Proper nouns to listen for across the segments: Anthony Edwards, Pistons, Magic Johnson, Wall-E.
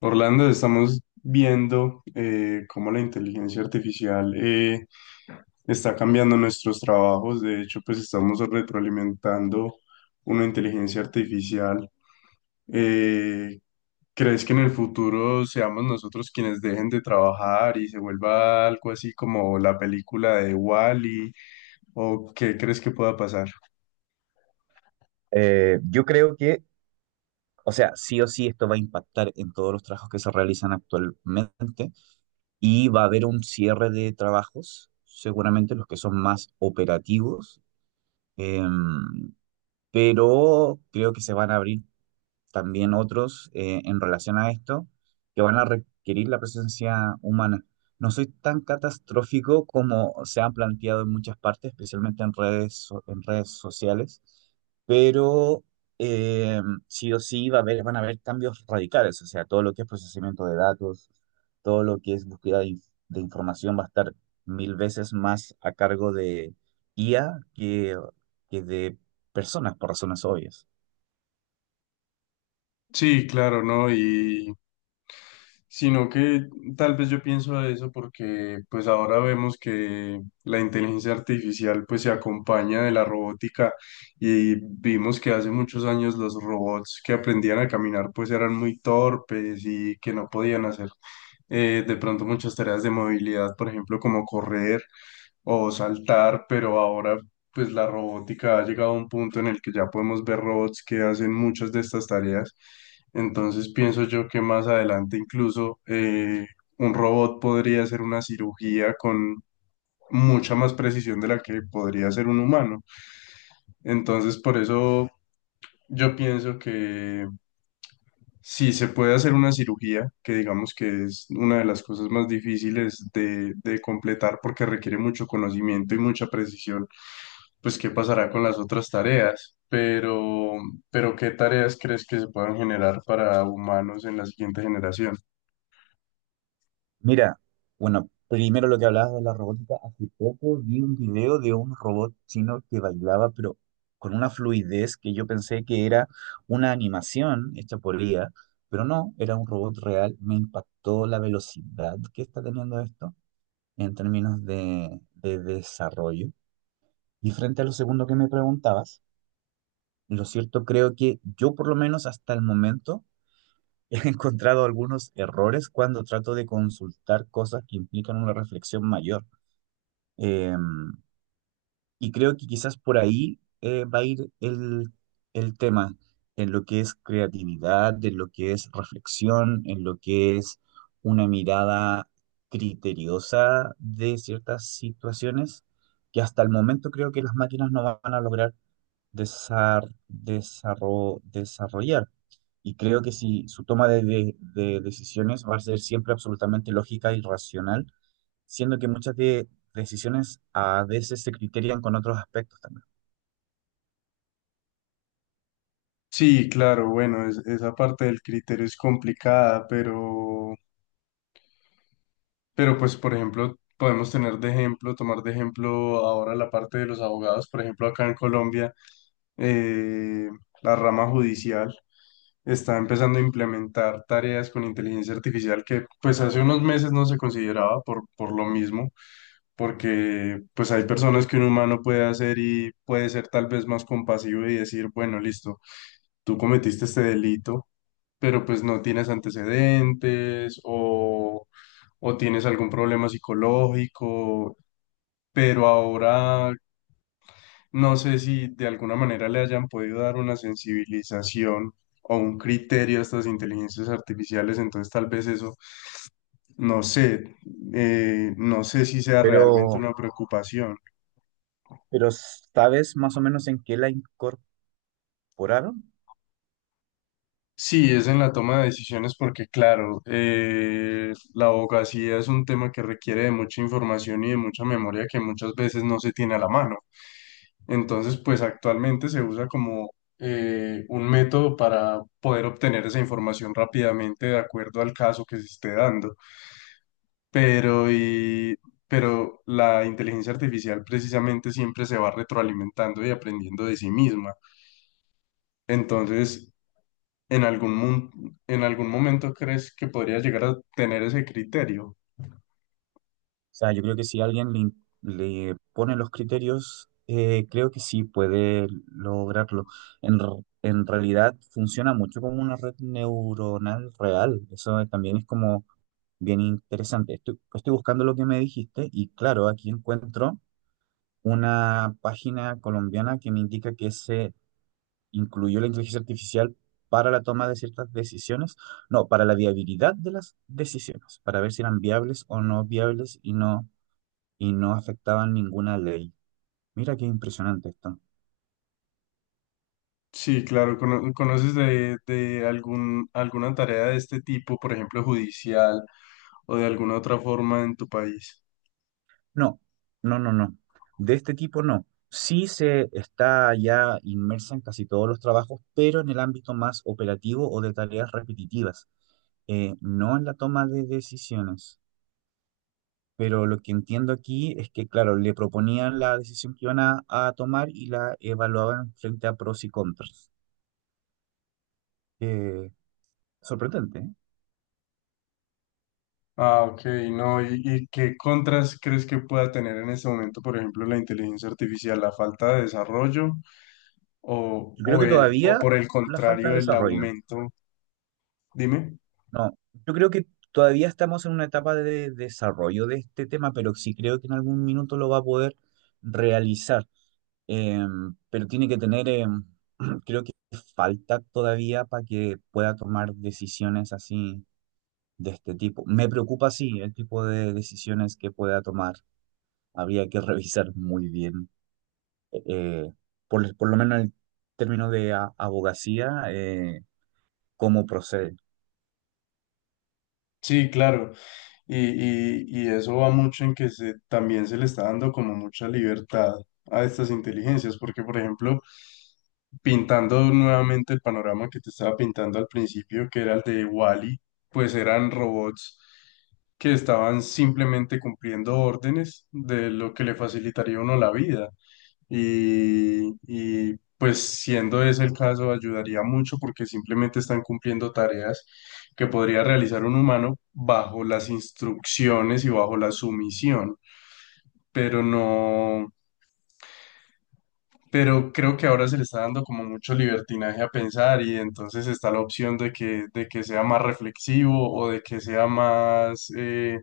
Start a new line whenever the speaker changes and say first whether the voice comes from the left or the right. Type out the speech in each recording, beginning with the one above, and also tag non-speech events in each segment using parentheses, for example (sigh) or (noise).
left: Orlando, estamos viendo cómo la inteligencia artificial está cambiando nuestros trabajos. De hecho, pues estamos retroalimentando una inteligencia artificial. Eh, ¿Crees que en el futuro seamos nosotros quienes dejen de trabajar y se vuelva algo así como la película de Wall-E? ¿O qué crees que pueda pasar?
right: Yo creo que, o sea, sí o sí esto va a impactar en todos los trabajos que se realizan actualmente y va a haber un cierre de trabajos, seguramente los que son más operativos, em, pero creo que se van a abrir también otros en relación a esto que van a requerir la presencia humana. No soy tan catastrófico como se han planteado en muchas partes, especialmente en redes, en redes sociales, pero eh, sí o sí va a haber, van a haber cambios radicales, o sea, todo lo que es procesamiento de datos, todo lo que es búsqueda de información va a estar mil veces más a cargo de IA que de personas, por razones obvias.
left: Sí, claro, ¿no? Y sino que tal vez yo pienso a eso porque pues ahora vemos que la inteligencia artificial pues se acompaña de la robótica y vimos que hace muchos años los robots que aprendían a caminar pues eran muy torpes y que no podían hacer de pronto muchas tareas de movilidad, por ejemplo, como correr o saltar, pero ahora pues la robótica ha llegado a un punto en el que ya podemos ver robots que hacen muchas de estas tareas. Entonces pienso yo que más adelante incluso un robot podría hacer una cirugía con mucha más precisión de la que podría hacer un humano. Entonces por eso yo pienso que si se puede hacer una cirugía, que digamos que es una de las cosas más difíciles de completar porque requiere mucho conocimiento y mucha precisión, pues qué pasará con las otras tareas. Pero ¿qué tareas crees que se puedan generar para humanos en la siguiente generación?
right: Mira, bueno, primero lo que hablabas de la robótica, hace poco vi un video de un robot chino que bailaba, pero con una fluidez que yo pensé que era una animación hecha por IA, pero no, era un robot real. Me impactó la velocidad que está teniendo esto en términos de desarrollo. Y frente a lo segundo que me preguntabas, lo cierto creo que yo por lo menos hasta el momento... He (laughs) encontrado algunos errores cuando trato de consultar cosas que implican una reflexión mayor. Eh, y creo que quizás por ahí va a ir el tema, en lo que es creatividad, en lo que es reflexión, en lo que es una mirada criteriosa de ciertas situaciones que hasta el momento creo que las máquinas no van a lograr desarrollar. Y creo que si su toma de decisiones va a ser siempre absolutamente lógica y racional, siendo que muchas decisiones a veces se criterian con otros aspectos también.
left: Sí, claro, bueno, esa parte del criterio es complicada, pero pues, por ejemplo, podemos tener de ejemplo, tomar de ejemplo ahora la parte de los abogados, por ejemplo, acá en Colombia. Eh, la rama judicial está empezando a implementar tareas con inteligencia artificial que pues hace unos meses no se consideraba por lo mismo, porque pues hay personas que un humano puede hacer y puede ser tal vez más compasivo y decir, bueno, listo, tú cometiste este delito, pero pues no tienes antecedentes o tienes algún problema psicológico. Pero ahora no sé si de alguna manera le hayan podido dar una sensibilización o un criterio a estas inteligencias artificiales, entonces tal vez eso, no sé, no sé si sea realmente
right: Pero,
left: una preocupación.
right: pero ¿sabes más o menos en qué la incorporaron? O
left: Sí, es en la toma de decisiones porque, claro, la abogacía es un tema que requiere de mucha información y de mucha memoria que muchas veces no se tiene a la mano. Entonces, pues actualmente se usa como un método para poder obtener esa información rápidamente de acuerdo al caso que se esté dando. Pero, y, pero la inteligencia artificial precisamente siempre se va retroalimentando y aprendiendo de sí misma. Entonces, ¿en algún, en algún momento crees que podría llegar a tener ese criterio?
right: sea, yo creo que si alguien le pone los criterios, creo que sí puede lograrlo. En realidad funciona mucho como una red neuronal real. Eso también es como bien interesante. Estoy buscando lo que me dijiste y claro, aquí encuentro una página colombiana que me indica que se incluyó la inteligencia artificial para la toma de ciertas decisiones, no, para la viabilidad de las decisiones, para ver si eran viables o no viables y no afectaban ninguna ley. Mira qué impresionante esto.
left: Sí, claro, ¿conoces de algún, alguna tarea de este tipo, por ejemplo, judicial o de alguna otra forma en tu país?
right: No, no, no, no. De este tipo no. Sí se está ya inmersa en casi todos los trabajos, pero en el ámbito más operativo o de tareas repetitivas, no en la toma de decisiones. Pero lo que entiendo aquí es que, claro, le proponían la decisión que iban a tomar y la evaluaban frente a pros y contras. Eh, sorprendente, ¿eh?
left: Ah, ok, no, y qué contras crees que pueda tener en este momento, por ejemplo, la inteligencia artificial, la falta de desarrollo
right: Yo creo
left: o,
right: que
left: o
right: todavía
left: por el
right: la falta de
left: contrario, el
right: desarrollo.
left: aumento? Dime.
right: No, yo creo que todavía estamos en una etapa de desarrollo de este tema, pero sí creo que en algún minuto lo va a poder realizar. Eh, pero tiene que tener, (clears throat) creo que falta todavía para que pueda tomar decisiones así de este tipo. Me preocupa, sí, el tipo de decisiones que pueda tomar. Habría que (laughs) revisar muy bien, eh, por lo menos en el término de abogacía, cómo procede.
left: Sí, claro. Y, y eso va mucho en que se, también se le está dando como mucha libertad a estas inteligencias, porque por ejemplo, pintando nuevamente el panorama que te estaba pintando al principio, que era el de Wall-E, pues eran robots que estaban simplemente cumpliendo órdenes de lo que le facilitaría a uno la vida. Y, pues siendo ese el caso, ayudaría mucho porque simplemente están cumpliendo tareas que podría realizar un humano bajo las instrucciones y bajo la sumisión, pero no, pero creo que ahora se le está dando como mucho libertinaje a pensar y entonces está la opción de que sea más reflexivo o de que sea más,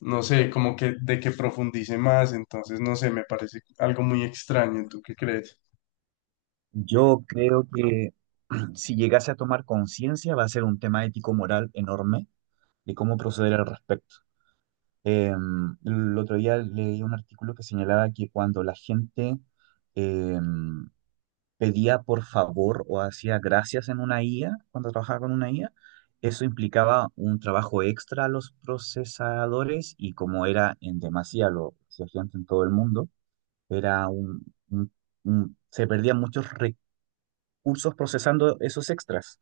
left: no sé, como que de que profundice más, entonces no sé, me parece algo muy extraño, ¿tú qué crees?
right: Yo creo que (clears throat) si llegase a tomar conciencia, va a ser un tema ético-moral enorme de cómo proceder al respecto. Eh, el otro día leí un artículo que señalaba que cuando la gente... eh, pedía por favor o hacía gracias en una IA, cuando trabajaba con una IA, eso implicaba un trabajo extra a los procesadores y como era en demasía, lo hacía gente en todo el mundo, era un- un, se perdían muchos recursos procesando esos extras,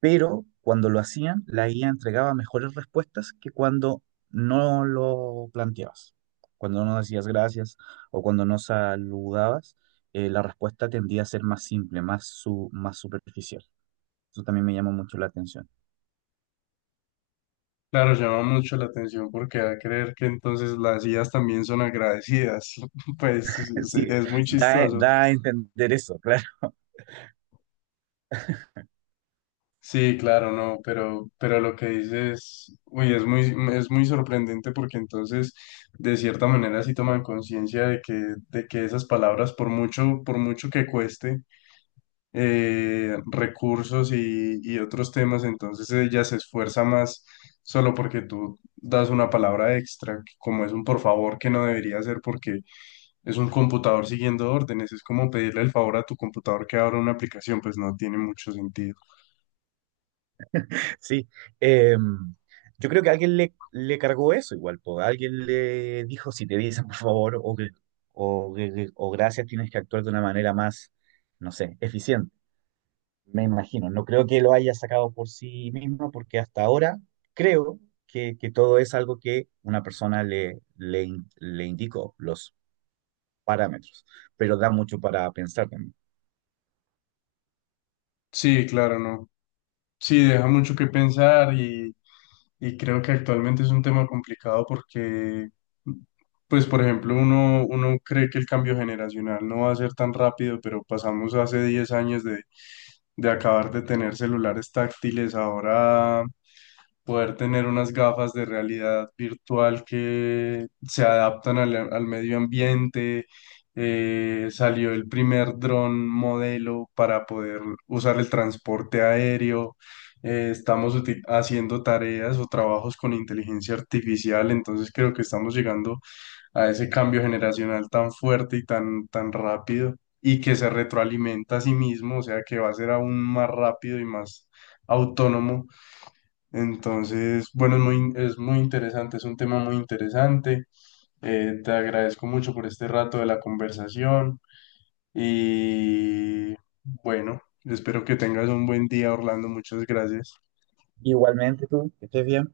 right: pero cuando lo hacían, la IA entregaba mejores respuestas que cuando no lo planteabas. Cuando no decías gracias o cuando no saludabas, la respuesta tendía a ser más simple, más superficial. Eso también me llamó mucho la atención.
left: Claro, llama mucho la atención porque da a creer que entonces las IAs también son agradecidas. (laughs) Pues
right: (laughs)
left: es
right: Sí,
left: es muy chistoso.
right: da a entender eso, (laughs) claro.
left: Sí, claro, no, pero lo que dices, uy, es muy sorprendente porque entonces de cierta manera sí toman conciencia de que esas palabras, por mucho que cueste, recursos y otros temas, entonces ella se esfuerza más solo porque tú das una palabra extra, que como es un por favor que no debería hacer porque es un computador siguiendo órdenes, es como pedirle el favor a tu computador que abra una aplicación, pues no tiene mucho sentido.
right: Sí. Eh, yo creo que le cargó eso igual, po. Alguien le dijo, si te dicen por favor o gracias, tienes que actuar de una manera más, no sé, eficiente. Me imagino, no creo que lo haya sacado por sí mismo, porque hasta ahora creo que todo es algo que una persona le indicó, los parámetros, pero da mucho para pensar también.
left: Sí, claro, no. Sí, deja mucho que pensar y creo que actualmente es un tema complicado porque, pues, por ejemplo, uno, uno cree que el cambio generacional no va a ser tan rápido, pero pasamos hace 10 años de acabar de tener celulares táctiles, ahora poder tener unas gafas de realidad virtual que se adaptan al, al medio ambiente. Salió el primer dron modelo para poder usar el transporte aéreo. Eh, estamos haciendo tareas o trabajos con inteligencia artificial, entonces creo que estamos llegando a ese cambio generacional tan fuerte y tan, tan rápido y que se retroalimenta a sí mismo, o sea que va a ser aún más rápido y más autónomo. Entonces, bueno, es muy interesante, es un tema muy interesante. Te agradezco mucho por este rato de la conversación y bueno, espero que tengas un buen día, Orlando. Muchas gracias.
right: Igualmente tú, que estés bien.